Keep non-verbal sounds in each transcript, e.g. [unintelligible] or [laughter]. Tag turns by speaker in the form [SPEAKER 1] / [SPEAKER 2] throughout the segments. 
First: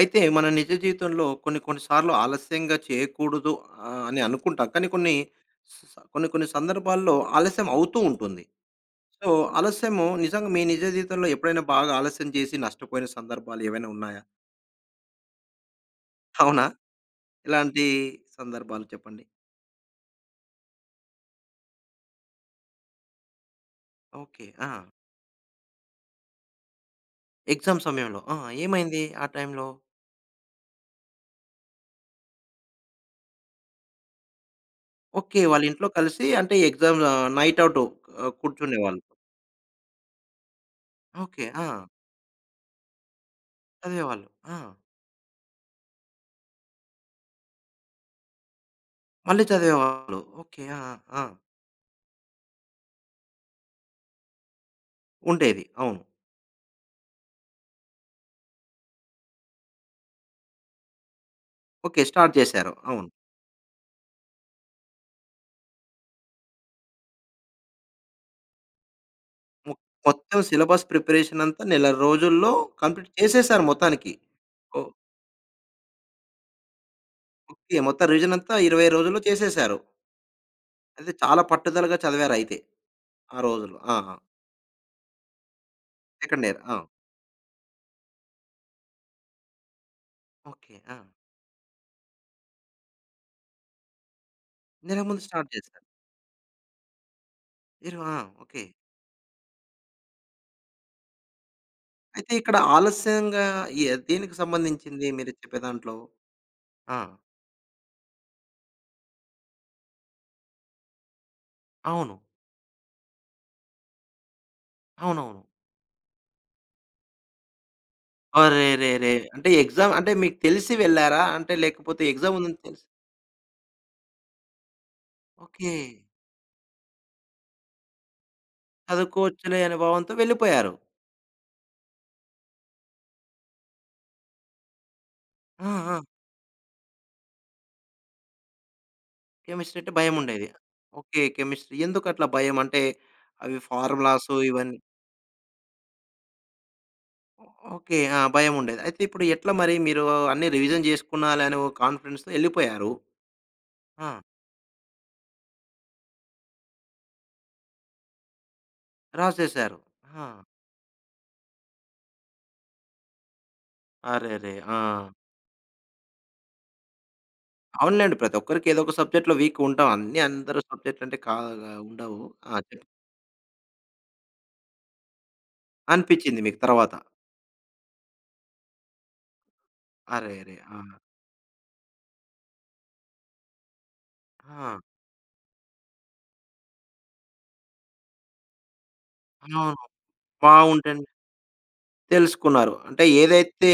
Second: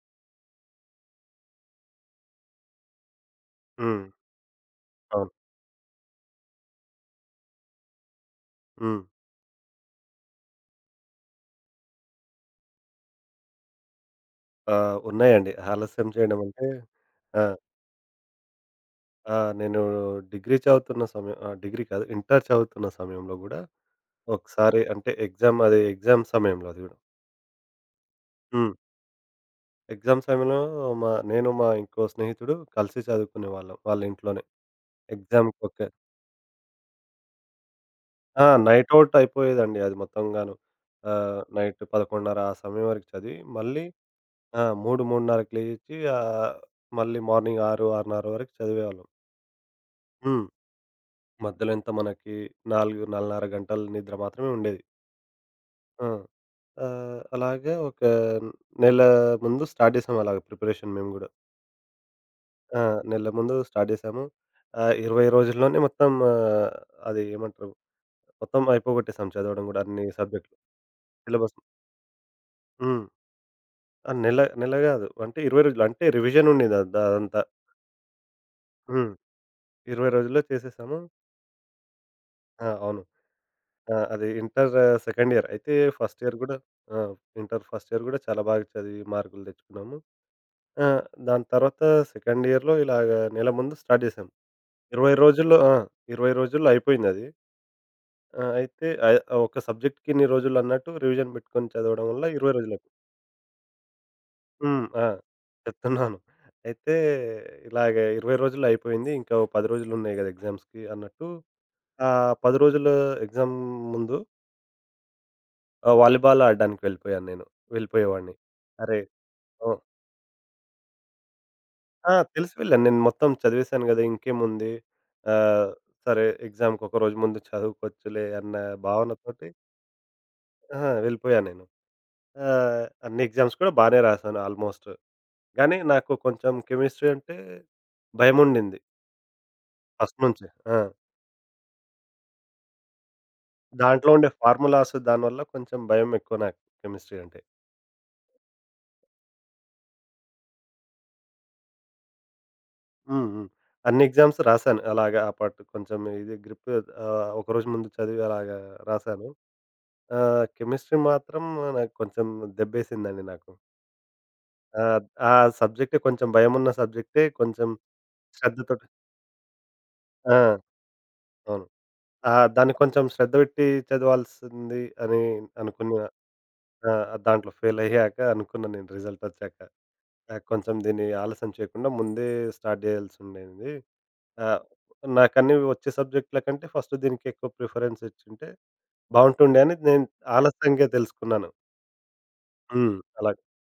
[SPEAKER 1] అయితే మన నిజ జీవితంలో కొన్ని కొన్ని సార్లు ఆలస్యంగా చేయకూడదు. ఆహ్,
[SPEAKER 2] హ్మ్.
[SPEAKER 1] అని అనుకుంటాం. కానీ కొన్ని
[SPEAKER 2] అవును.
[SPEAKER 1] స్ స కొన్ని కొన్ని సందర్భాల్లో ఆలస్యం అవుతూ ఉంటుంది.
[SPEAKER 2] హ్మ్.
[SPEAKER 1] సో ఆలస్యము నిజంగా మీ నిజ జీవితంలో ఎప్పుడైనా బాగా ఆలస్యం చేసి, నష్టపోయిన సందర్భాలేవైనా ఉన్నాయా?
[SPEAKER 2] ఆ! ఉన్నాయండి. ఆలస్యం
[SPEAKER 1] అవునా?
[SPEAKER 2] చేయడంమంటే ఆ!
[SPEAKER 1] ఎలాంటి సందర్భాలు చెప్పండి?
[SPEAKER 2] ఆ! నేనూ డిగ్రీ చదువుతున్న సమయం ఆ! డిగ్రీ కాదు. ఇంటరు చదువుతున్న సమయంలో కూడా,
[SPEAKER 1] ఓకే.
[SPEAKER 2] ఒకసారి
[SPEAKER 1] ఆ!
[SPEAKER 2] అంటే ఎగ్జామది ఎగ్జామ్ సమయంలో అది కూడా.
[SPEAKER 1] ఎగ్జామ్ సమయంలో. ఆ!
[SPEAKER 2] హ్మ్.
[SPEAKER 1] ఏమైంది ఆ టైంలో?
[SPEAKER 2] ఎగ్జామ్ సమయంలో. మా నేను మా ఇంకో స్నేహితుడు కలిసి చదువుకునేవాళ్ళం, వాళ్ళింట్లోనే.
[SPEAKER 1] ఓకే. వాళ్ళింట్లో
[SPEAKER 2] ఎగ్జామ్‌కొక
[SPEAKER 1] కలిసి, అంటే ఎగ్జామ్స్ నైట్ ఔట్ ఆహ్,
[SPEAKER 2] ఆ!
[SPEAKER 1] కూర్చునేేవాళ్ళు.
[SPEAKER 2] నైట్ఔట్ అయిపోయేదండి అది మొత్తంగాను. ఆహ్,
[SPEAKER 1] ఓకే.
[SPEAKER 2] నైట్
[SPEAKER 1] ఆ!
[SPEAKER 2] 11:30 ఆ సమయం వరకు చదివి, మళ్ళీ
[SPEAKER 1] చదివేవాళ్ళు. ఆ!
[SPEAKER 2] ఆహ్, 3 3:30కి లేచి, ఆహ్, మళ్ళీ మార్నింగ్ 6 6:30 వరకు చదివేవాళ్ళం.
[SPEAKER 1] మళ్ళీ చదివేవాళ్ళు.
[SPEAKER 2] హ్మ్.
[SPEAKER 1] ఓకే. ఆ! ఆ! ఆ!
[SPEAKER 2] మధ్యలో ఎంత మనకి 4, 4:30 గంటల నిద్ర మాత్రమే ఉండేది.
[SPEAKER 1] ఉండేవి. అవును.
[SPEAKER 2] ఆ! ఆహ్, అలాగా ఒక నెల ముందు స్టార్ట్ చేసాం అలాగ ప్రిపరేషన్ మేము గూడా.
[SPEAKER 1] ఓకే. స్టార్ట్ చేసారు.
[SPEAKER 2] ఆ!
[SPEAKER 1] అవును.
[SPEAKER 2] నెల ముందు స్టార్ట్ చేసాము. ఆహ్, 20 రోజుల్లోనే మొత్తం ఆహ్, అది ఏమంటరు? మొత్తం అయిపోగట్టేసాం చదవడం
[SPEAKER 1] మొ
[SPEAKER 2] కూడా అన్ని
[SPEAKER 1] మొత్తం
[SPEAKER 2] సబ్జెక్టులు.
[SPEAKER 1] Syllabus preparation
[SPEAKER 2] syllabus.
[SPEAKER 1] అంతా, నెల రోజుల్లో
[SPEAKER 2] హ్మ్.
[SPEAKER 1] కంప్లీట్ చేసేసారు మొత్తానికి.
[SPEAKER 2] ఆహ్, నేల, నేల
[SPEAKER 1] ఓహ్!
[SPEAKER 2] గాదు. అంటే 20 రోజులు అంటే, రివిజనుండే అదంతా.
[SPEAKER 1] ఓకె. మొత్తం రివిజనంతా 20
[SPEAKER 2] హ్మ్.
[SPEAKER 1] రోజుల్లో చేసేసారు.
[SPEAKER 2] 20 రోజుల్లో చేసేసాము.
[SPEAKER 1] అయితే చాలా పట్టుదలగా చదివారయితే.
[SPEAKER 2] ఆ! అవును.
[SPEAKER 1] ఆ రోజులో
[SPEAKER 2] ఆ!
[SPEAKER 1] ఆ! ఆ!
[SPEAKER 2] అది ఇంటర్ సెకండ్ ఇయర్. అయితే ఫస్ట్ ఇయర్
[SPEAKER 1] సెకండ్
[SPEAKER 2] కూడా
[SPEAKER 1] ఇయర్. ఆ!
[SPEAKER 2] ఆ! ఇంటర్ ఫస్ట్ ఇయర్ కూడా చాలా బాగా చదివి మార్కులు తెచ్చుకున్నాము.
[SPEAKER 1] ఓకే.
[SPEAKER 2] ఆ!
[SPEAKER 1] ఆ!
[SPEAKER 2] దాని తర్వాత సెకండ్ ఇయర్‌లో ఇలాగ నెల ముందు స్టార్ట్ చేసాం.
[SPEAKER 1] నేల
[SPEAKER 2] 20
[SPEAKER 1] ముందు స్టార్ట్
[SPEAKER 2] రోజుల్లో ఆ!
[SPEAKER 1] చేసారు.
[SPEAKER 2] 20 రోజుల్లో అయిపోయింది అది.
[SPEAKER 1] ఇరు ఆ!
[SPEAKER 2] ఆ!
[SPEAKER 1] ఓకే.
[SPEAKER 2] అయితే ఆహ్, ఒక సబ్జెక్ట్కిన్ని రోజులు అన్నట్టు రివిజన్ పెట్టుకొని చదవడం వల్ల
[SPEAKER 1] అయితే
[SPEAKER 2] 20
[SPEAKER 1] ఇక్కడ
[SPEAKER 2] రోజులకి
[SPEAKER 1] ఆలస్యంగా, ఈ దేనికి
[SPEAKER 2] హ్మ్. ఆ!
[SPEAKER 1] సంబంధించింది మీరు చెప్పే దాంట్లో?
[SPEAKER 2] చెప్తున్నాను. అయితే
[SPEAKER 1] ఆ!
[SPEAKER 2] ఇలాగ 20 రోజులు అయిపోయింది. ఇంకా ఓ 10 రోజులు ఉన్నాయి కదా! ఎగ్జామ్స్‌కి అన్నట్టు.
[SPEAKER 1] అవును.
[SPEAKER 2] ఆహ్, 10 రోజుల ఎగ్జామ్ ముందు
[SPEAKER 1] అవునవును.
[SPEAKER 2] ఆ! వాలీబాల్ ఆడడానికి వెళ్ళిపోయాను నేను. వెళ్ళిపోయేవాడిని. అరే!
[SPEAKER 1] అరేరేరే! అంటే
[SPEAKER 2] ఓ
[SPEAKER 1] ఎగ్జామ్ అంటే, మీకు తెలిసి వెళ్లారా? అంటే లేకపోతే,
[SPEAKER 2] ఆ!
[SPEAKER 1] ఎగ్జామ్
[SPEAKER 2] తెలిసి
[SPEAKER 1] ఉందని
[SPEAKER 2] వెెళ్ళా.
[SPEAKER 1] తెలిసి
[SPEAKER 2] నేను మొత్తం చదివేసాను కదా! ఇంకేముంది. ఆహ్,
[SPEAKER 1] ఓకే.
[SPEAKER 2] సరే ఎగ్జామ్‌కి ఒకరోజు ముందు చదువుకోచ్చులే, అన్న భావనతోటి.
[SPEAKER 1] చదువుకోవచ్చులే అని భావంతో వెళ్ళిపోయారు.
[SPEAKER 2] అహా, వెళ్ళిపోయాను నేను. ఆహ్, అన్ని ఎగ్జామ్స్ కూడా బానే రాసాను ఆల్మోస్ట్.
[SPEAKER 1] ఆ!
[SPEAKER 2] కానీ
[SPEAKER 1] ఆ!
[SPEAKER 2] నాకు కొంచెం కెమిస్ట్రీ అంటే భయముండింది.
[SPEAKER 1] కెమిస్ట్రీ అంటే
[SPEAKER 2] ఫస్ట్ నుంచే
[SPEAKER 1] భయముండేది.
[SPEAKER 2] ఆ!
[SPEAKER 1] ఓకే. కెమిస్ట్రీ. ఎందుకట్లా భయం? అంటే, అవి
[SPEAKER 2] దాంట్లో ఉండే
[SPEAKER 1] ఫార్మలాసు ఇవన్నీ
[SPEAKER 2] ఫార్ములాసు దానివల్ల కొంచెం భయం ఎక్కువ నాకు కెమిస్ట్రీ అంటే.
[SPEAKER 1] ఓ ఓకే. ఆ! భయముండేది. అయితే ఇప్పుడు ఎట్లా మరి మీరు అన్నీ రివిజన్ జేసుకున్నాలే, అనే ఓ కాన్ఫిడెన్స్‌తో ఎళ్ళిపోయారు.
[SPEAKER 2] హ్మ్. హ్మ్. అన్ని
[SPEAKER 1] ఆ!
[SPEAKER 2] ఎగ్జామ్స్ రాశాను. అలాగా ఆ పాటు కొంచెం ఇది గ్రిప్ ఆహ్, ఒకరోజు ముందు చదివి అలాగా రాశాను.
[SPEAKER 1] రాసేశారు. ఆ!
[SPEAKER 2] ఆహ్, కెమిస్ట్రీ మాత్రం నాకు కొంచెం దెబ్బేసిందండి నాకు.
[SPEAKER 1] అరేరే!
[SPEAKER 2] ఆ!
[SPEAKER 1] ఆ!
[SPEAKER 2] ఆ సబ్జెక్టే కొంచెం భయమున్న సబ్జెక్టే కొంచెం.
[SPEAKER 1] అవునులేండి. ప్రతి ఒక్కరికి
[SPEAKER 2] శ్రద్ధతోటి
[SPEAKER 1] ఏదోక సబ్జెక్ట్‌లో వీక్‌గా ఉంటాం. అన్ని
[SPEAKER 2] ఆ!
[SPEAKER 1] అందరు సబ్జెక్ట్‌లంటే
[SPEAKER 2] అవును.
[SPEAKER 1] కాదుగా. ఉండవు.
[SPEAKER 2] ఆ!
[SPEAKER 1] ఆ!
[SPEAKER 2] దాన్ని
[SPEAKER 1] చె
[SPEAKER 2] కొంచెం శ్రద్ధ బెట్టి చదవాల్సింది అని అనుకున్న.
[SPEAKER 1] అనిపిచ్చింది మీకు
[SPEAKER 2] ఆ!
[SPEAKER 1] తర్వాత.
[SPEAKER 2] దాంట్లో ఫెయిలయ్యాక అనుకున్నా నేను రిజల్టొచ్చాక. నాకు
[SPEAKER 1] అరేరే!
[SPEAKER 2] కొంచెం
[SPEAKER 1] ఆ!
[SPEAKER 2] దీన్ని ఆలస్యం చేయకుండా ముందే స్టార్ట్ జేయాల్సుండేంది. ఆ!
[SPEAKER 1] ఆ!
[SPEAKER 2] నాకన్నీ ఒచ్చే సబ్జెకటూల కంటే ఫస్ట్ దీనికి ఎక్కువ ప్రిఫరెన్స్ ఇచ్చుంటే బావుంటుండే,
[SPEAKER 1] ఆ!
[SPEAKER 2] అని నేను ఆలస్యంగా
[SPEAKER 1] బావుంటండి.
[SPEAKER 2] తెలుసుకున్నాను.
[SPEAKER 1] తెలుసుకున్నారు.
[SPEAKER 2] హ్మ్.
[SPEAKER 1] అంటే
[SPEAKER 2] అలాగ.
[SPEAKER 1] ఏదైతే,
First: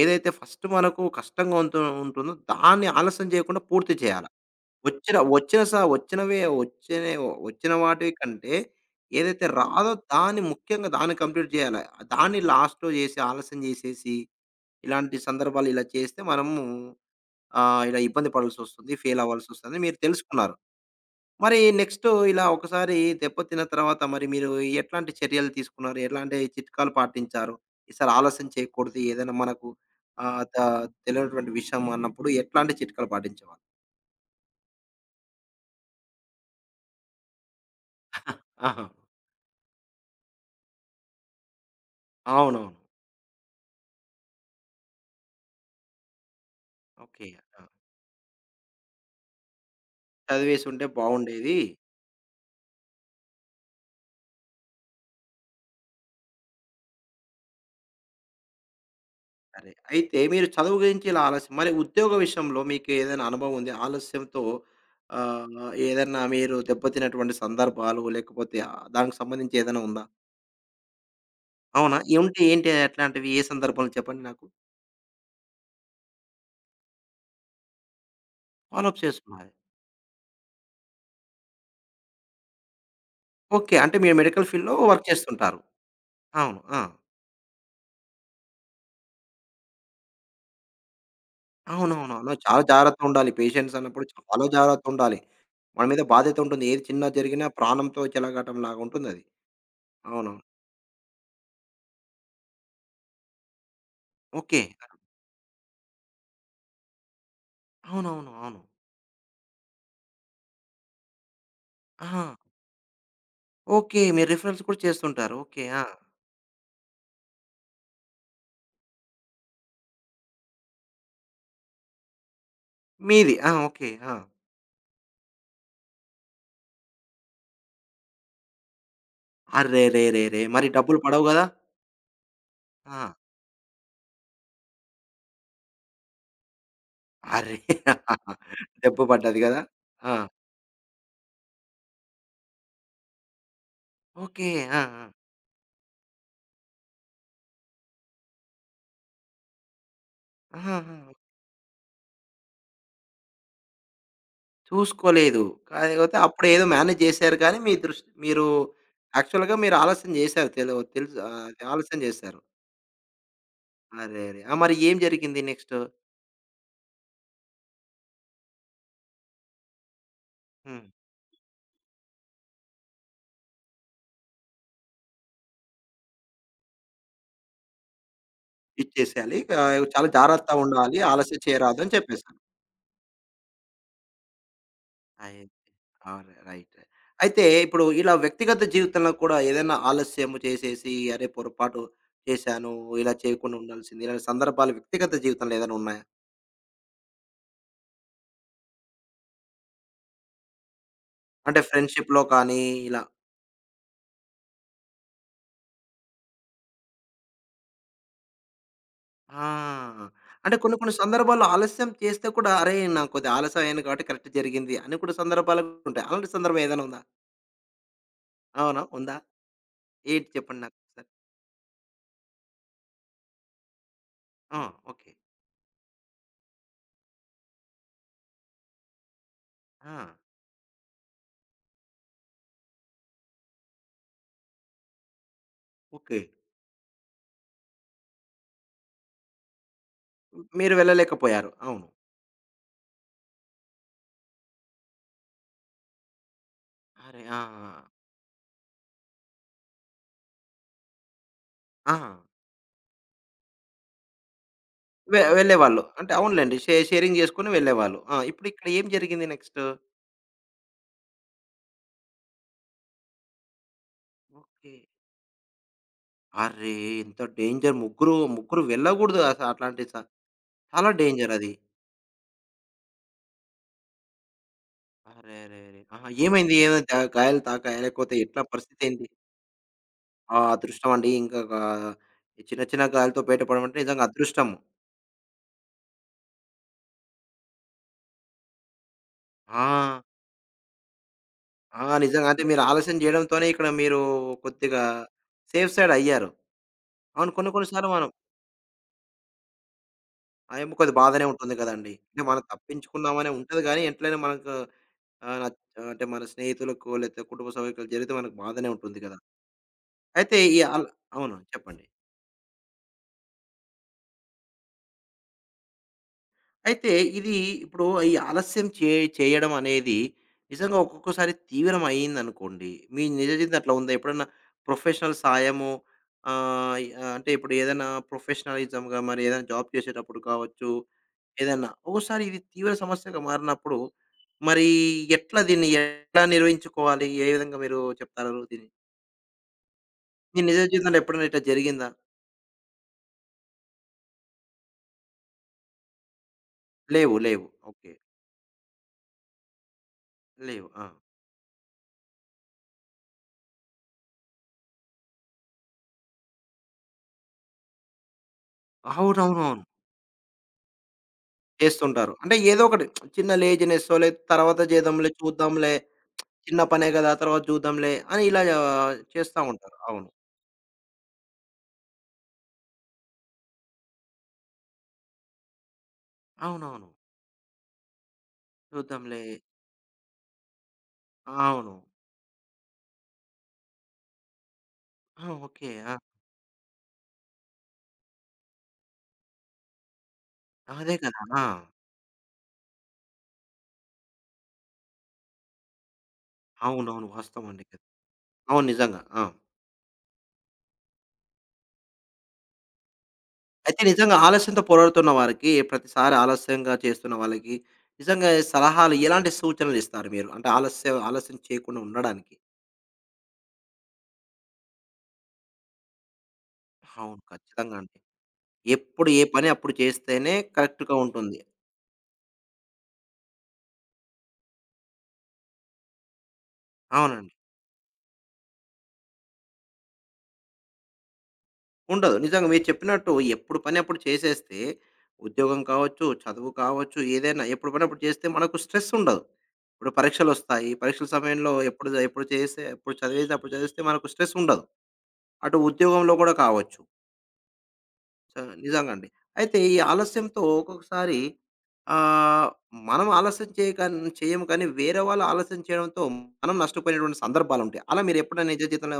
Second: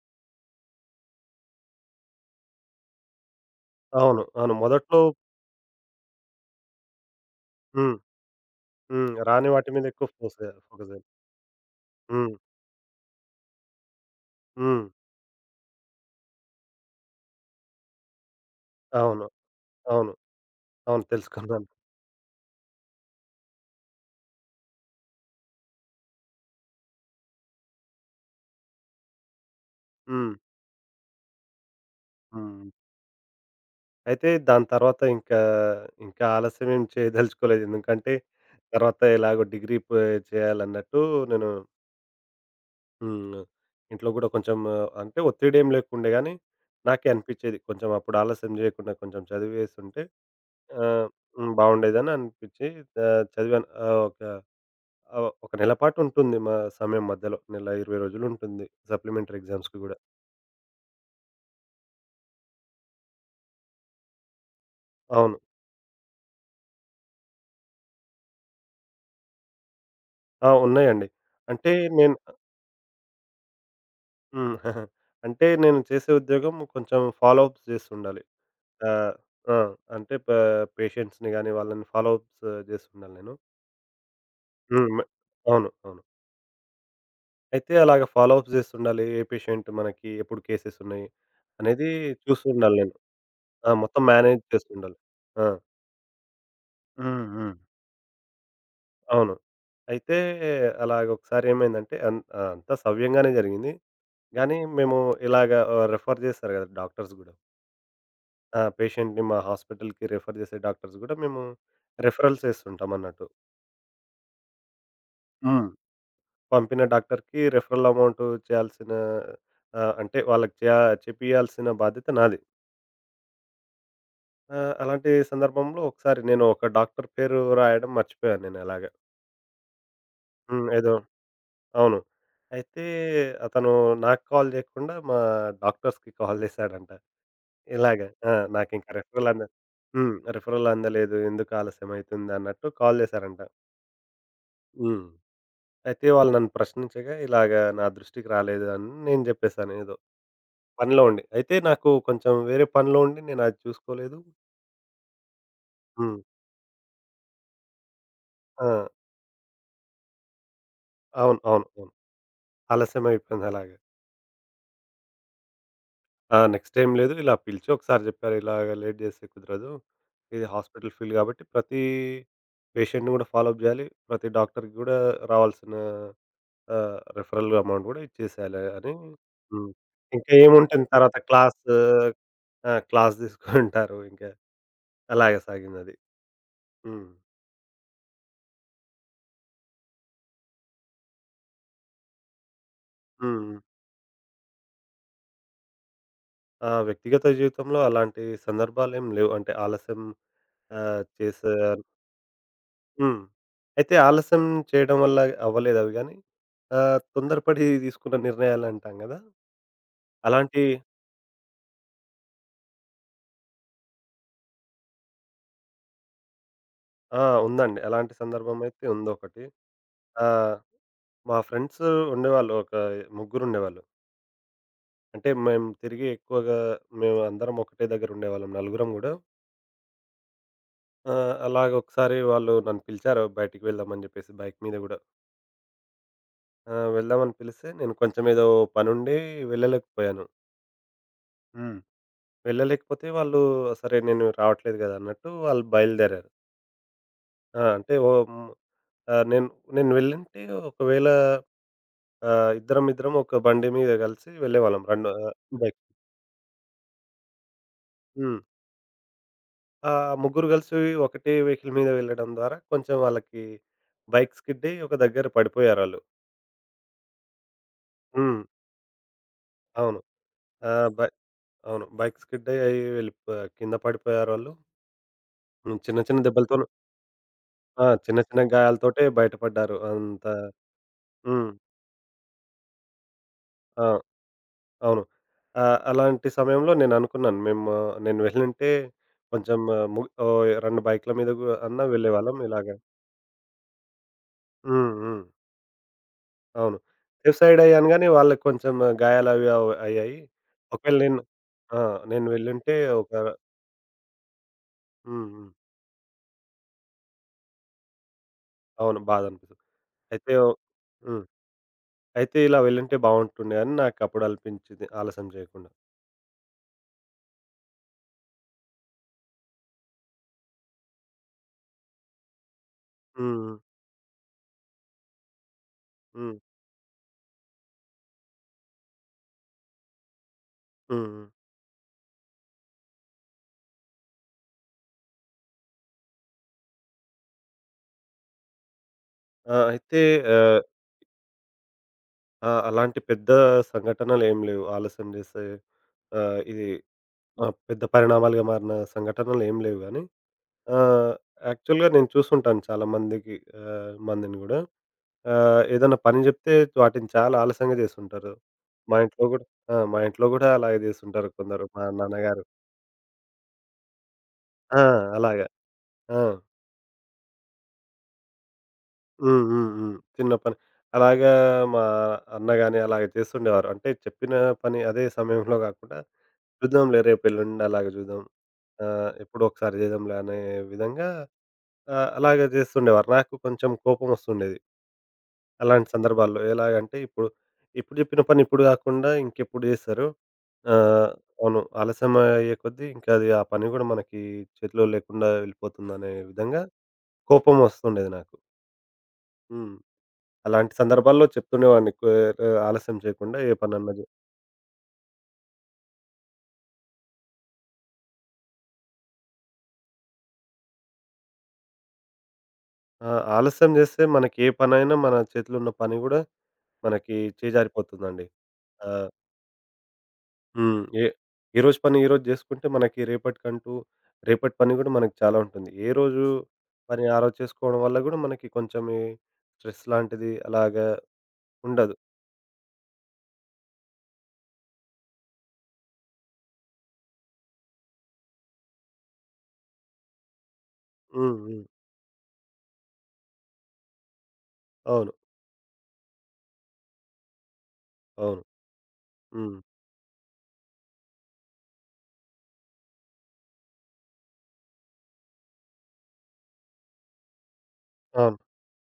[SPEAKER 1] ఏదైతే ఫస్టు మనకు కష్టంగా ఉంటు ఉంటుందో దాన్ని ఆలస్యం జేయకుండా పూర్తి
[SPEAKER 2] అవును.
[SPEAKER 1] చేయాలా.
[SPEAKER 2] అవును. మొదట్లో
[SPEAKER 1] ఒచ్చిన ఒచ్చిన సా ఒచ్చినవే ఒచ్చిన ఒచ్చిన
[SPEAKER 2] హ్మ్.
[SPEAKER 1] వాటి కంటే,
[SPEAKER 2] హ్మ్.
[SPEAKER 1] ఏదైతే
[SPEAKER 2] రాని వాటి మీద
[SPEAKER 1] రాదో
[SPEAKER 2] ఎక్కువ
[SPEAKER 1] దాన్ని
[SPEAKER 2] ఫోసా
[SPEAKER 1] ముఖ్యంగా
[SPEAKER 2] ఫోకస్ జేయ్యాలి.
[SPEAKER 1] దాన్ని కంప్లీట్ జేయాల.
[SPEAKER 2] హ్మ్.
[SPEAKER 1] దాన్ని లాస్ట్‌లో జేసి ఆలస్యం జేసేసి
[SPEAKER 2] హ్మ్.
[SPEAKER 1] ఇలాంటి సందర్భాలు ఇలా చేస్తే మనము-ఆహ్, ఇలా ఇబ్బంది పడాల్సొస్తది.
[SPEAKER 2] అవును.
[SPEAKER 1] ఫెయిలవ్వాల్సొస్తది మీరు
[SPEAKER 2] అవును.
[SPEAKER 1] తెలుసుకున్నారు.
[SPEAKER 2] అవును.
[SPEAKER 1] మరి
[SPEAKER 2] తెలుసుకున్నాను.
[SPEAKER 1] నెక్స్టు ఇలా ఒకసారి దెప్పతిన తర్వాత మరి మీరు ఎట్లాంటి చర్యలు తీసుకున్నారు? ఎలాంటి చిట్కాలు పాటించారు? ఈసారి ఆలస్యం చేయకూడదు ఏదైనా మనకు
[SPEAKER 2] హ్మ్.
[SPEAKER 1] ఆహ్, త తెలవనటువంటి విషయం అన్నప్పుడు
[SPEAKER 2] హ్మ్.
[SPEAKER 1] ఎట్లాంటి చిట్కాలు పాటిచ్చేవాళ్ళు?
[SPEAKER 2] అయితే దాని తర్వాత ఇంకా ఇంకా ఆలస్యం ఏం చేదలుచుకోలేదు. ఎందుకంటే
[SPEAKER 1] [giggles] ఆహా!
[SPEAKER 2] తర్వాత ఇలాగో డిగ్రీ పో చేయాలన్నట్టు నేను
[SPEAKER 1] అవునవును.
[SPEAKER 2] హ్మ్. ఇంట్లో కూడా కొంచెం అంటే ఒత్తిడేం లేకుండే గానీ. నాకే
[SPEAKER 1] ఓకే.
[SPEAKER 2] అనిపించేది.
[SPEAKER 1] ఆ!
[SPEAKER 2] కొంచెం అప్పుడు ఆలస్యం చేయకుండా కొంచెం చదివేసుంటే. ఆ!
[SPEAKER 1] చదివేసుంటే
[SPEAKER 2] హ్మ్
[SPEAKER 1] బాగుండేది.
[SPEAKER 2] బాగుండేదని అనిపించి. ఆహ్, చదివాను ఆహ్, ఒక ఆ ఒక నెల పాటు ఉంటుంది. మా సమయం మధ్యలో. నెల 20 రోజులు ఉంటుంది. సప్లిమెంటరీ
[SPEAKER 1] అరే!
[SPEAKER 2] ఎగ్జామ్స్‌కి కూడా.
[SPEAKER 1] అయితే మీరు చదువు గురించి ఇలా ఆలస్యం. మరి ఉద్యోగ విషయంలో మీకు ఏదైనా అనుభవం ఉంది. ఆలస్యంతో
[SPEAKER 2] అవును.
[SPEAKER 1] ఆహ్, ఏదన్నా మీరు దెబ్బతినటువంటి సందర్భాలు, లేకపోతే ఆహ్, దానికి సంబంధించి ఏదైనా ఉందా?
[SPEAKER 2] ఆ! ఉన్నాయండి. అంటే
[SPEAKER 1] అవునా?
[SPEAKER 2] నేను
[SPEAKER 1] ఏంటి ఏంటి? ఎట్లాంటివి? ఏ సందర్భంలో చెప్పండి నాకు?
[SPEAKER 2] హ్మ్. [giggles] అంటే నేను చేసే ఉద్యోగం కొంచెం ఫాలో అప్స్ చేస్తుండాలి.
[SPEAKER 1] ఫాలో అప్
[SPEAKER 2] ఆహ్,
[SPEAKER 1] చేసుకోవాలి.
[SPEAKER 2] ఆ! అంటే ప పేషెంట్స్‌ని గాని వాళ్ళని ఫాలో అప్స్ చేసిండాలి నేను.
[SPEAKER 1] ఓకే. అంటే మీరు మెడికల్ ఫీల్డ్‌లో
[SPEAKER 2] హ్మ్. మె
[SPEAKER 1] వర్క్ చేస్తుంటారు.
[SPEAKER 2] అవును. అవును.
[SPEAKER 1] అవును. ఆ!
[SPEAKER 2] అయితే అలాగా ఫాలో అప్స్ చేస్తుండాలి. ఏ పేషంట్ మనకి ఎప్పుడు కేసెస్ ఉన్నాయి? అనేది
[SPEAKER 1] అవునవును అవును. చాలా
[SPEAKER 2] చూస్తుండలి నేను.
[SPEAKER 1] జాగ్రత్తుండాలి.
[SPEAKER 2] ఆ!
[SPEAKER 1] పేషెంట్స్
[SPEAKER 2] మొత్తం
[SPEAKER 1] అన్నప్పుడు
[SPEAKER 2] మేనేజ్
[SPEAKER 1] చాలా
[SPEAKER 2] చేసుండాలి.
[SPEAKER 1] జాగ్రత్తుండాలి.
[SPEAKER 2] ఆ!
[SPEAKER 1] మన మీద బాధ్యత ఉంటుంది. ఏది చిన్న జరిగినా
[SPEAKER 2] హుహు.
[SPEAKER 1] ప్రాణంతో చలఘటంలాగా ఉంటుందది.
[SPEAKER 2] అవును. అయితే
[SPEAKER 1] అవును.
[SPEAKER 2] అలాగొకసారి ఏమైందంటే. అన్ అంత సవ్యంగానే జరిగింది. కానీ
[SPEAKER 1] ఓకే. ఆ!
[SPEAKER 2] మేము ఇలాగ ఆ రిఫర్ చేస్తారు కదా! డాక్టర్స్ గూడా.
[SPEAKER 1] అవునవును. అవును.
[SPEAKER 2] ఆ! పేషెంట్‌ని మా హాస్పిటల్‌కి రిఫర్ చేసే డాక్టర్స్ కూడా మేము
[SPEAKER 1] ఆహా!
[SPEAKER 2] రిఫరల్స్ ఏస్తుంటామన్నట్టు.
[SPEAKER 1] ఓకే. మీరు రిఫరెన్స్ కూడా చేస్తుంటారు. ఓకే.
[SPEAKER 2] హ్మ్.
[SPEAKER 1] ఆ!
[SPEAKER 2] పంపిన డాక్టరుకి రిఫరల్ అమౌంట్ చేయాల్సిన ఆ! అంటే వాళ్ళకి చేయ చేపియాల్సిన బాధ్యత నాది.
[SPEAKER 1] మీది. ఆ! ఓకే. ఆ!
[SPEAKER 2] ఆ! అలాంటి సందర్భంలో ఒకసారి నేను ఒక డాక్టరు పేరు రాయడం మర్చిపోయాను నేను అలాగ.
[SPEAKER 1] అర్రెరెరేరే! మరి
[SPEAKER 2] హ్మ్. ఏదో
[SPEAKER 1] డబ్బులు పడవు గదా!
[SPEAKER 2] అవును. అయితే
[SPEAKER 1] ఆ!
[SPEAKER 2] అతను నాకు కాల్ చేయకుండా మా డాక్టర్స్‌కి కాల్ [giggles] జేశాడంట.
[SPEAKER 1] అరే!
[SPEAKER 2] ఇలాగ, ఆ!
[SPEAKER 1] [chuckles]
[SPEAKER 2] "నాకింకా
[SPEAKER 1] దెబ్బ
[SPEAKER 2] రిఫరల్
[SPEAKER 1] పడ్డాది
[SPEAKER 2] అంద
[SPEAKER 1] గదా! ఆ!
[SPEAKER 2] హ్మ్. రిఫరల్ అందలేదు. ఎందుకు ఆలస్యమైతుంది?" అన్నట్టు కాల్ చేశారంట.
[SPEAKER 1] ఓకే. ఆ!
[SPEAKER 2] హ్మ్.
[SPEAKER 1] ఆ!
[SPEAKER 2] అయితే వాళ్ళు నన్ను ప్రశ్నించగా, "ఇలాగ నా దృష్టికి రాలేదు" అని నేను జెప్పేసాను ఏదో
[SPEAKER 1] ఆహా!
[SPEAKER 2] పనిలో
[SPEAKER 1] అవు
[SPEAKER 2] ఉండి. అయితే, నాకు కొంచెం వేరే పనిలో ఉండి నేనది చూసుకోలేదు.
[SPEAKER 1] చూసుకోలేదు. కాకపోతే
[SPEAKER 2] హ్మ్.
[SPEAKER 1] అప్పుడేదో మేనేజ్ జేశారు కానీ, మీ ద్రుష్ మీరు
[SPEAKER 2] ఆ!
[SPEAKER 1] యాక్చువల్‌గా మీరు ఆలస్యం చేశారు తెలు తెలుసు ఆహ్,
[SPEAKER 2] అవును,
[SPEAKER 1] అది
[SPEAKER 2] అవును, అవును.
[SPEAKER 1] ఆలస్యం జేశారు.
[SPEAKER 2] ఆలస్యం అయిపొయింది అలాగా.
[SPEAKER 1] అరేరే! ఆ! మరి ఏం జరిగింది నెక్స్టు?
[SPEAKER 2] ఆ! నెక్స్ట్ ఏం లేదు. ఇలా పిలిచి ఒకసారి జెప్పారు, "ఇలాగ లేట్ జేస్తే కుదరదు. ఇది
[SPEAKER 1] హ్మ్.
[SPEAKER 2] హాస్పిటల్ ఫీల్డ్ గాబట్టి ప్రతీ పేషెంట్‌ని గూడా ఫాలో‌అప్ జేయాలి. ప్రతి డాక్టరుకి గూడా రావాల్సిన ఆహ్, రిఫరల్ అమౌంట్ గూడా ఇచ్చేసెయాల" అని
[SPEAKER 1] ఇచ్చేసేయాలి. ఇక
[SPEAKER 2] హ్మ్.
[SPEAKER 1] చాలా
[SPEAKER 2] ఇంకా ఏముంటుంది?
[SPEAKER 1] జాగ్రత్తగుండాలి.
[SPEAKER 2] తర్వాత
[SPEAKER 1] ఆలస్యం
[SPEAKER 2] క్లాసూ
[SPEAKER 1] చేయరాదు అని చెప్పేసారు.
[SPEAKER 2] ఆ! క్లాస్ [giggles] దీసుకుంటారు ఇంక. అలాగ
[SPEAKER 1] అయితే
[SPEAKER 2] సాగందది.
[SPEAKER 1] అవును. రైట్. రె
[SPEAKER 2] హ్మ్.
[SPEAKER 1] అయితే, ఇప్పుడు ఇలా వ్యక్తిగత జీవితంలో కూడా ఏదైనా ఆలస్యము చేసేసి, అరే పొరపాటు చేశాను. ఇలా
[SPEAKER 2] హ్మ్,
[SPEAKER 1] చేయకుండా
[SPEAKER 2] హ్మ్.
[SPEAKER 1] ఉండాల్సింది. ఇలాంటి సందర్భాలు వ్యక్తిగత జీవితంలో ఏదైనా ఉన్నాయా?
[SPEAKER 2] ఆ! వ్యక్తిగత జీవితంలో అలాంటి సందర్భాలేం లేవు అంటే ఆలస్యం. ఆహ్, చేసే
[SPEAKER 1] అంటే
[SPEAKER 2] యార్
[SPEAKER 1] ఫ్రెండ్‌షిప్‌లో కానీ ఇలా.
[SPEAKER 2] హ్మ్. అయితే ఆలస్యం చేయడం వల్ల అవ్వలేదా అవి గాని? ఆ తొందరపడి తీసుకున్న నిర్ణయాలు అంటాం గదా!
[SPEAKER 1] ఆ! అంటే
[SPEAKER 2] అలాంటి
[SPEAKER 1] కొన్ని కొన్ని సందర్భాల్లో ఆలస్యం చేస్తే కూడా అరేయ్! నాకు కొద్ది ఆలస్యం అయిన కాబట్టి కరెక్ట్ జరిగింది. అని కొన్ని సందర్భాలు కూడా ఉంటాయి. అలాంటి సందర్భం ఏదైనా ఉందా?
[SPEAKER 2] ఆ! ఉందండి. అలాంటి
[SPEAKER 1] అవునా
[SPEAKER 2] సందర్భమైతే
[SPEAKER 1] ఉందా?
[SPEAKER 2] ఉందొకటి. ఆ!
[SPEAKER 1] ఏటి చెప్పండి నాకు ఒకసారి.
[SPEAKER 2] మా ఫ్రెండ్స్ ఉండేవాళ్ళు. ఒక ముగ్గురు ఉండేవాళ్ళు.
[SPEAKER 1] ఆ! ఓకే.
[SPEAKER 2] అంటే మేం తిరిగి ఎక్కువగా మేము అందరం ఒకటే దగ్గర ఉండేవాళ్ళం నలుగురం కూడా.
[SPEAKER 1] ఆ!
[SPEAKER 2] ఆ! అలాగ ఒకసారి వాళ్ళు నన్ను పిలిచారు బయటికి వెళ్దాం అని చెప్పేసి బైక్ మీద కూడా.
[SPEAKER 1] ఓకే.
[SPEAKER 2] ఆ! వెళ్దామని పిలిస్తే, నేను కొంచెం ఏదో పనుండి వెళ్ళలేకపోయాను.
[SPEAKER 1] మీరు వెళ్ళలేకపోయారు.
[SPEAKER 2] హ్మ్.
[SPEAKER 1] అవును.
[SPEAKER 2] వెళ్ళలేకపోతే వాళ్ళు సరే నేను రావట్లేదు గదా! అన్నట్టు వాళ్ళు బయలుదేరారు.
[SPEAKER 1] అరే! ఆ!
[SPEAKER 2] ఆ!
[SPEAKER 1] ఆ!
[SPEAKER 2] అంటే ఓ హ్మ్. ఆ! నేను నేను వెళ్ళంటే ఒకవేళ
[SPEAKER 1] ఆహా!
[SPEAKER 2] ఆహ్, ఇద్దరం ఇద్దరం ఒక బండి మీద కలిసి వెళ్ళేవాళ్ళం. బన్
[SPEAKER 1] వె
[SPEAKER 2] ఆహ్, బైక్.
[SPEAKER 1] వెళ్ళేవాళ్ళు. అంటే అవునులేండి. షే షేరింగ్ చేసుకొని వెళ్ళేవాళ్ళు. ఆ!
[SPEAKER 2] హ్మ్.
[SPEAKER 1] ఇప్పుడు ఇక్కడ ఏం జరిగింది నెక్స్టు?
[SPEAKER 2] ఆహ్, ముగ్గురు కలిసి ఒకటే వెహికల్ మీద వెళ్ళడం ద్వారా కొంచెం వాళ్ళకి బైక్ స్కిడ్
[SPEAKER 1] ఓకే.
[SPEAKER 2] ఒక దగ్గర పడిపోయారాళ్ళు.
[SPEAKER 1] అరే! ఎంత డేంజర్. ముగ్గురు
[SPEAKER 2] హ్మ్.
[SPEAKER 1] ముగ్గురు వెళ్ళగూడదు. అసట్లాంటి స
[SPEAKER 2] అవును. ఆ!
[SPEAKER 1] చాలా
[SPEAKER 2] బా
[SPEAKER 1] డేంజరది.
[SPEAKER 2] అవును. బైక్ స్కిడ్ అయ్యి వెళ్ళిపోయా కింద పడిపోయారోళ్ళు. హ్మ్.
[SPEAKER 1] ఆరేరేరే! ఆ!
[SPEAKER 2] చిన్న, చిన్న
[SPEAKER 1] ఏమైంది?
[SPEAKER 2] దెబ్బలతోను
[SPEAKER 1] ద గాయలు తాకాయ,
[SPEAKER 2] ఆ!
[SPEAKER 1] లేకపోతే
[SPEAKER 2] చిన్న, చిన్న
[SPEAKER 1] ఎట్లా
[SPEAKER 2] గాయాలతోటే
[SPEAKER 1] పరిస్థితేంటి?
[SPEAKER 2] బయటపడ్డారు. అంత
[SPEAKER 1] ఆ! అదృష్టం అండి.
[SPEAKER 2] హ్మ్.
[SPEAKER 1] ఇంకక ఈ చిన్న చిన్న గాయలాతో బయట పడమంటే,
[SPEAKER 2] అవు
[SPEAKER 1] నిజంగా అదృష్టం.
[SPEAKER 2] అవును. ఆహ్, అలాంటి సమయంలో నేను అనుకున్నాను. మేము నేను [chuckles] వెళ్ళుంటే, కొంచెం
[SPEAKER 1] ఆ!
[SPEAKER 2] ముగ ఓహ్! 2 బైక్ల మీదగూ
[SPEAKER 1] ఆ!
[SPEAKER 2] అన్నా
[SPEAKER 1] నిజంగా.
[SPEAKER 2] వెళ్ళేవాళ్ళం
[SPEAKER 1] అంటే, మీరు
[SPEAKER 2] ఇలాగ.
[SPEAKER 1] ఆలస్యం జేయడంతోనే ఇక్కడ మీరు కొద్దిగా,
[SPEAKER 2] హ్మ్. హ్మ్.
[SPEAKER 1] సేఫ్ సైడయ్యారు.
[SPEAKER 2] అవును.
[SPEAKER 1] అవును. కొన్ని, కొన్ని
[SPEAKER 2] సేఫ్సైడయ్యాను
[SPEAKER 1] సార్లు
[SPEAKER 2] గానీ,
[SPEAKER 1] మనం
[SPEAKER 2] వాళ్ళకి కొంచెం గాయాలవి అవ అయ్యాయి.
[SPEAKER 1] అయం కొద్ది
[SPEAKER 2] ఒకవేళ నేను
[SPEAKER 1] బాధనే ఉంటుంది
[SPEAKER 2] ఆ!
[SPEAKER 1] కదండీ! అంటే,
[SPEAKER 2] నేను
[SPEAKER 1] మనం
[SPEAKER 2] వెళ్ళుంటే ఒక
[SPEAKER 1] తప్పించుకుందామనే ఉంటది గానీ, ఎట్లైన మనకు
[SPEAKER 2] హ్మ్.
[SPEAKER 1] ఆ!
[SPEAKER 2] హ్మ్.
[SPEAKER 1] నచ్చ అంటే, మన స్నేహితులకు, లేతే కుటుంబ సభ్యులకు జరిగితే మనకు బాధనే ఉంటుంది
[SPEAKER 2] అవును.
[SPEAKER 1] కదా!
[SPEAKER 2] బాధనిపిస్తది. అయితే,
[SPEAKER 1] అయితే
[SPEAKER 2] ఓహ్!
[SPEAKER 1] ఈ అల
[SPEAKER 2] హ్మ్.
[SPEAKER 1] అవునా? చెప్పండి.
[SPEAKER 2] అయితే, ఇలా వెళ్ళుంటే బావుంటుండేని, నాకప్పుడు అనిపించింది ఆలస్యం జేయకుండా.
[SPEAKER 1] అయితే, ఇది ఇప్పుడు, ఈ ఆలస్యం చే చేయడం అనేది, నిజంగా ఒక్కొక్కోసారి తీవ్రం అయిందనుకోండి, మీ
[SPEAKER 2] హ్మ్.
[SPEAKER 1] నిజజివితం
[SPEAKER 2] హ్మ్.
[SPEAKER 1] అట్లుందా? ఎప్పుడన్నా ప్రొఫెషనల్ సాయము,
[SPEAKER 2] హ్మ్.
[SPEAKER 1] ఆహ్, ఈ అంటే, ఇప్పుడేదైనా ప్రొఫెషనలిజంగా మరి ఏదైనా జాబ్ చేసేటప్పుడు కావచ్చు,
[SPEAKER 2] హ్మ్. హ్మ్.
[SPEAKER 1] ఏదన్నా ఒక్కోసారి ఇది తీవ్ర సమస్యగా మారినప్పుడు, మరి ఎట్లా దీన్ని ఎట్లా నిర్వహించుకోవాలి? ఏ విధంగా మీరు చెప్తారు దీన్ని?
[SPEAKER 2] ఆ! అయితే
[SPEAKER 1] మీ నిజ
[SPEAKER 2] ఆహ్
[SPEAKER 1] జీవితంలో ఎప్పుడైనా ఇట్టా జరిగిందా?
[SPEAKER 2] ఆ! అలాంటి పెద్ద సంఘటనలేం లేవు ఆలస్యం జేసేవి. ఆ! ఇది.
[SPEAKER 1] లేవు. లేవు.
[SPEAKER 2] ఆహ్, పెద్ద
[SPEAKER 1] ఓకే.
[SPEAKER 2] పరిణామాలుగా మారిన సంఘటనలేం లేవు గానీ.
[SPEAKER 1] లేవు. ఆ!
[SPEAKER 2] ఆహ్, యాక్చువల్‌గా నేను చూసుంటాను చాలామందికి ఆహ్, మందిని గూడా. ఆహ్, ఏదన్నా పని జెప్తే వాటిని చాలా ఆలస్యంగా జేస్తుంటారు. మా ఇంట్లో గూడా
[SPEAKER 1] [unintelligible]
[SPEAKER 2] ఆ! మా ఇంట్లో గూడా అలాగే జేస్తుంటారు కొందరు, మా
[SPEAKER 1] చేస్తుంటారు. అంటే,
[SPEAKER 2] నాన్నగారు.
[SPEAKER 1] ఏదో ఒకటి [smacks lips] చిన్న లేజీనెస్సో లేతే తర్వాత
[SPEAKER 2] ఆ!
[SPEAKER 1] జేద్దాంలే,
[SPEAKER 2] అలాగా.
[SPEAKER 1] చూద్దాంలే,
[SPEAKER 2] ఆ!
[SPEAKER 1] [smacks lips] చిన్న పనే గదా! తర్వాత జూద్దాంలే అని ఇలా చేస్తా ఉంటారు.
[SPEAKER 2] హు.హు.హు.
[SPEAKER 1] అవును.
[SPEAKER 2] చిన్న పని. అలాగా మా అన్న గాని అలాగ చేస్తుండేవారు. అంటే చెప్పిన పని అదే సమయంలో గాకుండా,
[SPEAKER 1] అవునవును.
[SPEAKER 2] చూద్దాంలే రేపెళ్ళుండి అలాగా జూద్దాం. ఆహ్,
[SPEAKER 1] చూద్దాంలే.
[SPEAKER 2] ఎప్పుడో ఒకసారి జేద్దాంలే అనే విధంగా
[SPEAKER 1] ఆ! అవును.
[SPEAKER 2] ఆహ్, అలాగా జేస్తుండేవారు. నాకు కొంచెం కోపం వస్తుండేది.
[SPEAKER 1] ఆ! ఓకే.
[SPEAKER 2] అలాంటి
[SPEAKER 1] ఆ!
[SPEAKER 2] సందర్భాల్లో ఎలాగంటే ఇప్పుడు, ఇప్పుడు జెప్పిన పని ఇప్పుడు గాకుండా ఇంకెప్పుడు జేస్తారు?
[SPEAKER 1] అదే
[SPEAKER 2] ఆహ్,
[SPEAKER 1] కదా!
[SPEAKER 2] అవును.
[SPEAKER 1] ఆ!
[SPEAKER 2] ఆలస్యమయ్యే కొద్ది ఇంకది ఆ పని గూడా మనకి చేతిలో లేకుండా వెళ్ళిపోతుందనే విధంగా
[SPEAKER 1] అవునవును.
[SPEAKER 2] కోపం
[SPEAKER 1] వాస్తవమండి అది.
[SPEAKER 2] వస్తుండేది నాకు.
[SPEAKER 1] అవును. నిజంగా! ఆ!
[SPEAKER 2] హ్మ్. అలాంటి సందర్భాల్లో చెప్తుండేవాడిని కుఎ ఆలస్యం జేయకుండా ఏ
[SPEAKER 1] అయితే
[SPEAKER 2] పనన్నా జేయి.
[SPEAKER 1] నిజంగా ఆలస్యంతో పోరాడుతున్న వారికి ప్రతిసారి ఆలస్యంగా చేస్తున్న వాళ్ళకి నిజంగా సలహాలు, ఎలాంటి సూచనలిస్తారు మీరు? అంటే, ఆలస్య ఆలస్యం చేయకుండా ఉండడానికి?
[SPEAKER 2] ఆ! ఆలస్యం చేస్తే మనకి ఏ పనైనా మన చేతిలో ఉన్న పని కూడా, మనకి
[SPEAKER 1] అవును. ఖచ్చితంగా అండి.
[SPEAKER 2] చేజారిపోతుందండి. ఆ!
[SPEAKER 1] ఎప్పుడు ఏ పని అప్పుడు చేస్తేనే
[SPEAKER 2] హ్మ్.
[SPEAKER 1] కరెక్ట్‌గా
[SPEAKER 2] ఏ
[SPEAKER 1] ఉంటుంది.
[SPEAKER 2] ఈ రోజు పని ఈ రోజు చేసుకుంటే మనకి, రేపటికంటూ రేపటి పని కూడా మనకు చాలా ఉంటుంది. ఏరోజు పని ఆ
[SPEAKER 1] అవునండి.
[SPEAKER 2] రోజు చేసుకోవడం వల్ల కూడా మనకి కొంచెం ఈ స్ట్రెస్ లాంటిది అలాగా ఉండదు.
[SPEAKER 1] ఉండదు. నిజంగా మీరు చెప్పినట్టు ఎప్పుడు పనప్పుడు చేసేస్తే ఉద్యోగం కావచ్చు, చదువు కావచ్చు, ఏదైనా ఎప్పుడు పని అప్పుడు చేస్తే, మనకు స్ట్రెసుండదు. ఇప్పుడు పరీక్షలొస్తాయి. ఈ పరీక్షల
[SPEAKER 2] హ్మ్.
[SPEAKER 1] సమయంలో
[SPEAKER 2] హ్మ్.
[SPEAKER 1] ఎప్పుడు, ఎప్పుడు చేసే ఎప్పుడు చదివేది అప్పుడు చదివిస్తే మనకు స్ట్రెసుండదు.
[SPEAKER 2] అవును.
[SPEAKER 1] అటు ఉద్యోగంలో కూడా కావచ్చు.
[SPEAKER 2] అవును.
[SPEAKER 1] ఆ! నిజంగా అండి. అయితే
[SPEAKER 2] హ్మ్.
[SPEAKER 1] ఈ ఆలస్యంతో, ఒక్కొక్కసారి ఆహ్, మనం ఆలస్యం చేయకన్ చేయమ కానీ, వేరే వాళ్ళు ఆలస్యం చేయడంతో, మనం నష్టపోయినటువంటి సందర్భాలుంటాయి. అలా
[SPEAKER 2] అవును.
[SPEAKER 1] మీరెప్పుడైనా నిజజీవితంలో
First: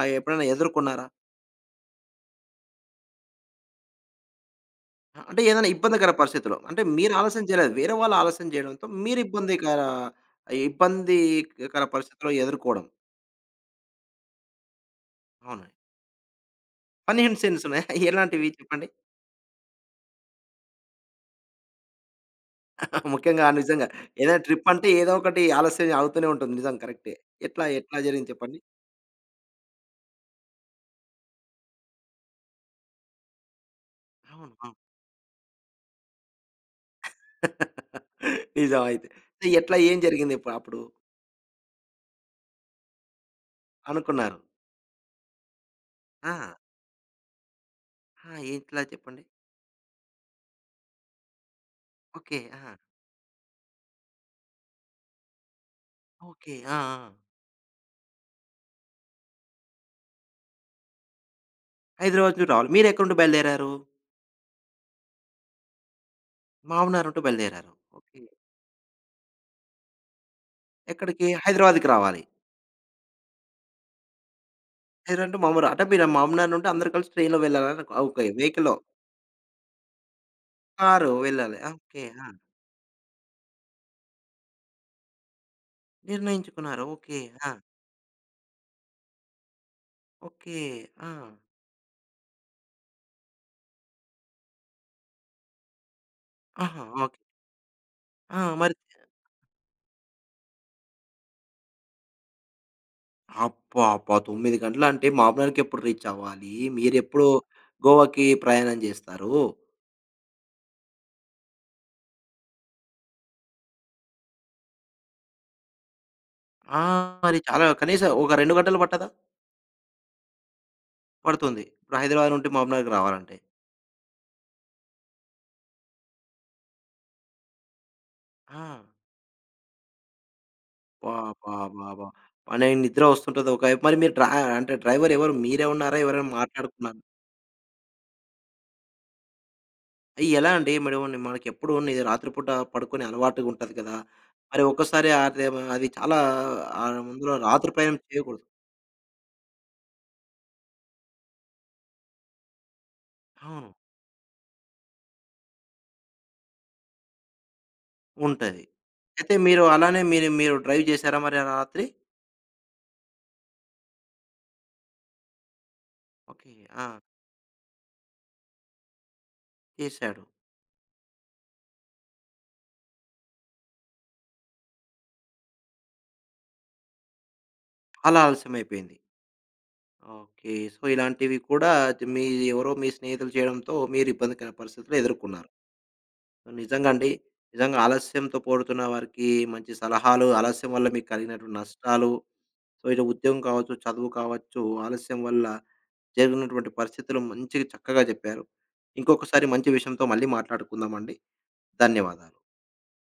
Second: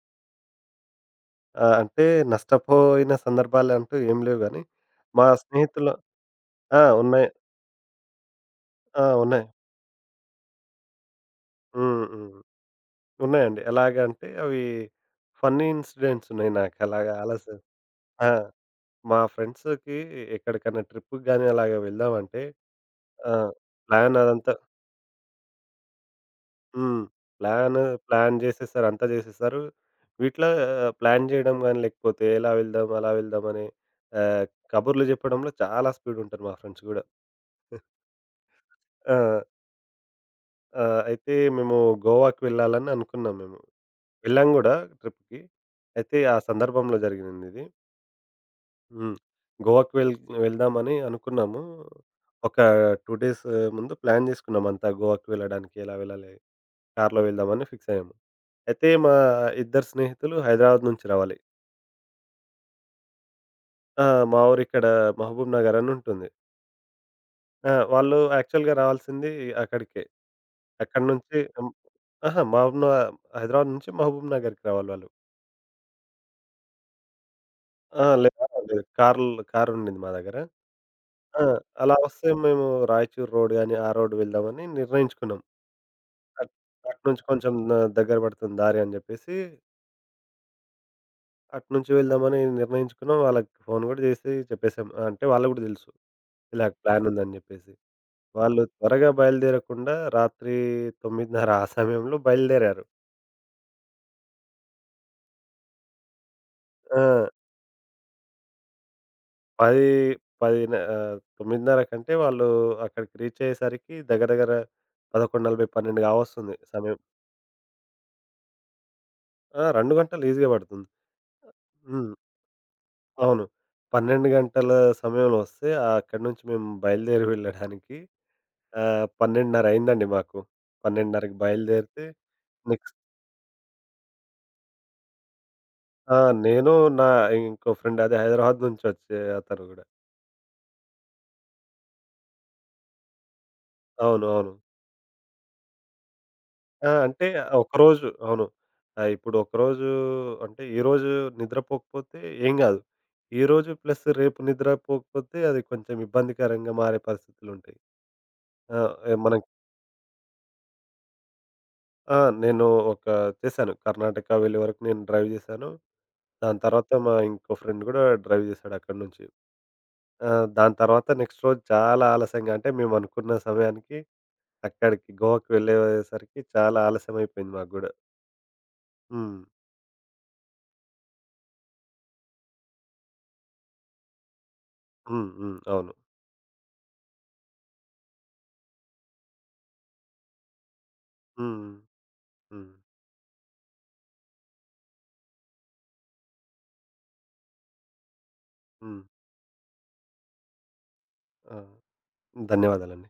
[SPEAKER 1] ఆహ్, ఎప్పుడైనా ఎదుర్కొన్నారా?
[SPEAKER 2] ఆ! అంటే నష్టపోయిన సందర్భాలంటూ ఏం లేవుగాని, మా
[SPEAKER 1] అంటే ఏదైనా
[SPEAKER 2] స్నేహితుల
[SPEAKER 1] ఇబ్బందికర పరిస్థితిలో.
[SPEAKER 2] ఆ!
[SPEAKER 1] అంటే మీరు
[SPEAKER 2] ఉన్నాయి.
[SPEAKER 1] ఆలస్యం చేయలేదు. వేరే వాళ్ళు ఆలస్యం చేయడంతో
[SPEAKER 2] ఆ!
[SPEAKER 1] మీరు
[SPEAKER 2] ఉన్నాయి.
[SPEAKER 1] ఇబ్బందికర ఇబ్బందికర
[SPEAKER 2] హ్మ్.
[SPEAKER 1] పరిస్థితిలు
[SPEAKER 2] హ్మ్.
[SPEAKER 1] ఎదుర్కోవడం?
[SPEAKER 2] ఉన్నాయండి. ఎలాగంటే అవి కొన్ని ఫన్నీ
[SPEAKER 1] అవునండి.
[SPEAKER 2] ఇన్సిడెంట్స్ ఉన్నాయి నాకు ఎలాగా
[SPEAKER 1] ఫన్నీ
[SPEAKER 2] ఆలోస
[SPEAKER 1] ఇన్సిడెంట్సున్నాయి
[SPEAKER 2] ఆ!
[SPEAKER 1] ఎలాంటివి చెప్పండి?
[SPEAKER 2] మా ఫ్రెండ్స్‌కి ఎక్కడికైనా ట్రిప్ గాని, అలాగా వెళ్దామంటే
[SPEAKER 1] [chuckles] ముఖ్యంగా,
[SPEAKER 2] ఆహ్,
[SPEAKER 1] నిజంగా ఏదైనా
[SPEAKER 2] ప్లానదంతా
[SPEAKER 1] ట్రిప్ అంటే ఏదో ఒకటి ఆలస్యం అవుతూనే ఉంటుంది నిజం,
[SPEAKER 2] హ్మ్.
[SPEAKER 1] కరెక్టే. ఎట్లా?
[SPEAKER 2] ప్లాను,
[SPEAKER 1] ఎట్లా జరిగింది
[SPEAKER 2] ప్లాన్
[SPEAKER 1] చెప్పండి?
[SPEAKER 2] జేసేసారు, అంతా జేసేసారు. వీటిలో ఆహ్, ప్లాన్ చేయడం గాని, లేకపోతే ఎలా వెళ్దాం, అలా వెళ్దామని, ఆహ్,
[SPEAKER 1] అవును. అవును.
[SPEAKER 2] కబుర్లు చెప్పడంలో చాలా స్పీడుంటారు మా ఫ్రెండ్స్ కూడా.
[SPEAKER 1] [laughs] నిజం అయితే.
[SPEAKER 2] ఆహ్, ఆ!
[SPEAKER 1] ఎట్లా ఏం జరిగింది ఇప్పుడు అప్పుడు?
[SPEAKER 2] ఆ! అయితే మేము గోవాకి వెళ్ళాలని అనుకున్నాం మేము.
[SPEAKER 1] అనుకున్నారు.
[SPEAKER 2] వెళ్ళాం కూడా ట్రిప్‌కి అయితే ఆ
[SPEAKER 1] ఆ!
[SPEAKER 2] సందర్భంలో జరిగినిందిది.
[SPEAKER 1] ఆ! ఏట్లా
[SPEAKER 2] హ్మ్.
[SPEAKER 1] చెప్పండి?
[SPEAKER 2] గోవాకి వెళ్ వెళ్దామని అనుకున్నాము.
[SPEAKER 1] ఓకే.
[SPEAKER 2] ఒక
[SPEAKER 1] ఆ!
[SPEAKER 2] ఆహ్, 2 డేస్ ముందు ప్లాను చేసుకున్నాం అంతా, గోవాకి వెళ్ళడానికి ఎలా వెళ్ళాలి?
[SPEAKER 1] ఓకే. ఆ! ఆ!
[SPEAKER 2] కారు‌లో వెళ్దామని ఫిక్స్ అయ్యాము. అయితే మా ఇద్దరు స్నేహితులు హైదరాబాద్ నుంచి రావాలి.
[SPEAKER 1] హైదరాబాద్ నుంచి రావాలి. మీరేక్కడ నుండి బయలుదేరారు?
[SPEAKER 2] ఆ! మా ఊరిక్కడ ఆహ్, మహబూబ్ నగర్ అని ఉంటుంది.
[SPEAKER 1] మహబూబ్ నగర్ అంటూ బయలుదేరారు.
[SPEAKER 2] ఆ! వాళ్ళు
[SPEAKER 1] ఓకే.
[SPEAKER 2] యాక్చువల్‌గా రావాల్సింది అక్కడికే. ఎక్కడి
[SPEAKER 1] ఎక్కడికి
[SPEAKER 2] నుంచి హమ్
[SPEAKER 1] హైదరాబాద్‌కి రావాలి.
[SPEAKER 2] అహా! మబూబ హైదరాబాద్ నుంచి మహబూబ్ నగర్‌కి రావాలి వాళ్ళు.
[SPEAKER 1] లేరంటే మామూారు అంటే మీరు మహబూబ్ నగర్‌ నుండి అందరూ కలిసి ట్రైన్‌లో వెళ్ళార
[SPEAKER 2] ఆ!
[SPEAKER 1] ఓకే
[SPEAKER 2] లే
[SPEAKER 1] వెహికల్‌లో.
[SPEAKER 2] కార్‌ల్ కారు ఉండింది మా దగ్గర.
[SPEAKER 1] కారు
[SPEAKER 2] ఆ!
[SPEAKER 1] వెళ్ళాలి.
[SPEAKER 2] అలా
[SPEAKER 1] ఓకే.
[SPEAKER 2] వస్తే
[SPEAKER 1] ఆ!
[SPEAKER 2] మేము రాయచూర్ రోడ్ గాని ఆ రోడ్ వెళ్దామని నిర్ణయించుకున్నాం. అట్
[SPEAKER 1] నిర్ణయించుకున్నారు. ఓకే.
[SPEAKER 2] అట్నుంచి ఆ
[SPEAKER 1] ఆ!
[SPEAKER 2] కొంచెందగ్గర పడుతుంది దారి అని జెప్పేసి.
[SPEAKER 1] ఓకే. ఆ!
[SPEAKER 2] అటు నుంచి వెళ్దామని నిర్ణయించుకున్నాం వాళ్ళకి ఫోన్ కూడా చేసి చెప్పేసాం ఆహ్, అంటే వాళ్ళకి కూడా తెలుసు. ఇలాగ
[SPEAKER 1] ఆహా!
[SPEAKER 2] Plan
[SPEAKER 1] okay.
[SPEAKER 2] ఉందని చెప్పేసి.
[SPEAKER 1] ఆ!
[SPEAKER 2] వాళ్ళు
[SPEAKER 1] మరిత
[SPEAKER 2] త్వరగా బయలుదేరకుండా రాత్రి 9:30 ఆ సమయంలో బయలుదేరారు.
[SPEAKER 1] అబ్బా అబ్బా! 9 గంటలు అంటే మహబూబ్ నగర్‌ ఎప్పుడు రీచ్ అవ్వాలి? మీరెప్పుడు
[SPEAKER 2] ఆ!
[SPEAKER 1] గోవాకి ప్రయాణం జేస్తారు.
[SPEAKER 2] పది పదిన్నర ఆహ్, 9:30 కంటే వాళ్ళు అక్కడికి రీచ్ అయ్యేసరికి దగ్గర, దగ్గర 11:40, 12గా వస్తుంది
[SPEAKER 1] ఆ!
[SPEAKER 2] సమయం.
[SPEAKER 1] మరి చాలా కనీసం ఒక 2 గంటలు పట్టదా?
[SPEAKER 2] ఆ! 2 గంటలు ఈజీగా పడుతుంది.
[SPEAKER 1] పడుతుంది. ఇప్పుడు
[SPEAKER 2] హ్మ్.
[SPEAKER 1] హైదరాబాద్ నుండి మహబూబ్ నగర్ రావాలంటే.
[SPEAKER 2] అవును. 12 గంటల సమయంలో వస్తే, ఆ అక్కడి నుంచి మేము బయలుదేరి వెళ్ళడానికి. ఆ!
[SPEAKER 1] ఆ!
[SPEAKER 2] 12:30 అయిందండి మాకు. 12:30కి బయలుదేరితే.
[SPEAKER 1] బాబ్బాబాబా! బలే
[SPEAKER 2] నెక్స్ట్
[SPEAKER 1] నిద్ర వస్తుంటది. ఒకవైపు మరి మీరు డ్ర అంటే డ్రైవర్ ఎవరు మీరే ఉన్నారా?
[SPEAKER 2] ఆ!
[SPEAKER 1] ఎవరైనా
[SPEAKER 2] నేను
[SPEAKER 1] మాట్లాడుకున్నార?
[SPEAKER 2] నా ఇంకో ఫ్రెండ్ అదే హైదరాబాద్ నుంచి వచ్చే అతను కూడా.
[SPEAKER 1] ఎలా అండి [unintelligible] మేడమ మనకేప్పుడు ఇది రాత్రి పూట పడుకొని అలవాటుగా ఉంటది కదా!
[SPEAKER 2] అవును అవును.
[SPEAKER 1] మరి ఒక్కోసారి ఆరిదే అది చాలా ఆ
[SPEAKER 2] ఆ! అంటే
[SPEAKER 1] ముందులో
[SPEAKER 2] ఆ
[SPEAKER 1] రాత్రి ప్రయాణం
[SPEAKER 2] ఒకరోజు
[SPEAKER 1] చేయకూడదు.
[SPEAKER 2] అవును. ఆహ్, ఇప్పుడు ఒకరోజు అంటే ఈరోజు నిద్రపోకపోతే ఏం కాదు. ఈరోజు
[SPEAKER 1] అవును.
[SPEAKER 2] ప్లస్ రేపు నిద్రపోకపోతే అది కొంచెం ఇబ్బందికరంగా మారే పరిస్థితులుంటాయి.
[SPEAKER 1] ఉంటది.
[SPEAKER 2] ఆ! ఏ
[SPEAKER 1] అయితే
[SPEAKER 2] మనం
[SPEAKER 1] మీరు అలానే మీరు మీరు డ్రైవ్ చేసారా మరి ఆ రాత్రి?
[SPEAKER 2] ఆ! నేను ఒక చేసాను. కర్ణాటక వెళ్ళే వరకు నేను డ్రైవ్ చేసాను.
[SPEAKER 1] ఓకే.
[SPEAKER 2] దాని తర్వాత
[SPEAKER 1] ఆ!
[SPEAKER 2] మా ఇంకో ఫ్రెండ్ కూడా డ్రైవ్ చేసాడు అక్కడి నుంచి.
[SPEAKER 1] చేసాడు.
[SPEAKER 2] ఆ! దాని తర్వాత నెక్స్ట్ రోజు చాలా ఆలస్యంగా అంటే మేమనుకున్న సమయానికి అక్కడికి గోవకి వెళ్ళేయేసరికి చాలా ఆలస్యం అయిపోయింది మాకు గూడా.
[SPEAKER 1] అలా అలసమైపోయింది.
[SPEAKER 2] హ్.
[SPEAKER 1] ఓకే. సో, ఇలాంటివి కూడా మీ ఎవరో మీ స్నేహితులు చేయడంతో మీరు ఇబ్బందికరైన పరిస్థితులు
[SPEAKER 2] హ్మ్.
[SPEAKER 1] ఎదుర్కొన్నారు.
[SPEAKER 2] హ్మ్. అవును.
[SPEAKER 1] నిజంగా అండి. నిజంగా ఆలస్యంతో పోడుతున్న వారికి మంచి సలహాలు, ఆలస్యం వల్ల మీకు కలిగినటువంటి
[SPEAKER 2] హ్మ్.
[SPEAKER 1] నష్టాలు.
[SPEAKER 2] హ్మ్.
[SPEAKER 1] సో, ఇలా ఉద్యోగం కావచ్చు, చదువు కావచ్చు, ఆలస్యం వల్ల జరిగినటువంటి పరిస్థితులు మంచిగా చక్కగా చెప్పారు.
[SPEAKER 2] హ్మ్.
[SPEAKER 1] ఇంకొకసారి మంచి విషయంతో మళ్ళీ మాట్లాడుకుందామండి.
[SPEAKER 2] ఆ!
[SPEAKER 1] ధన్యవాదాలు.
[SPEAKER 2] ధన్యవాదాలండి.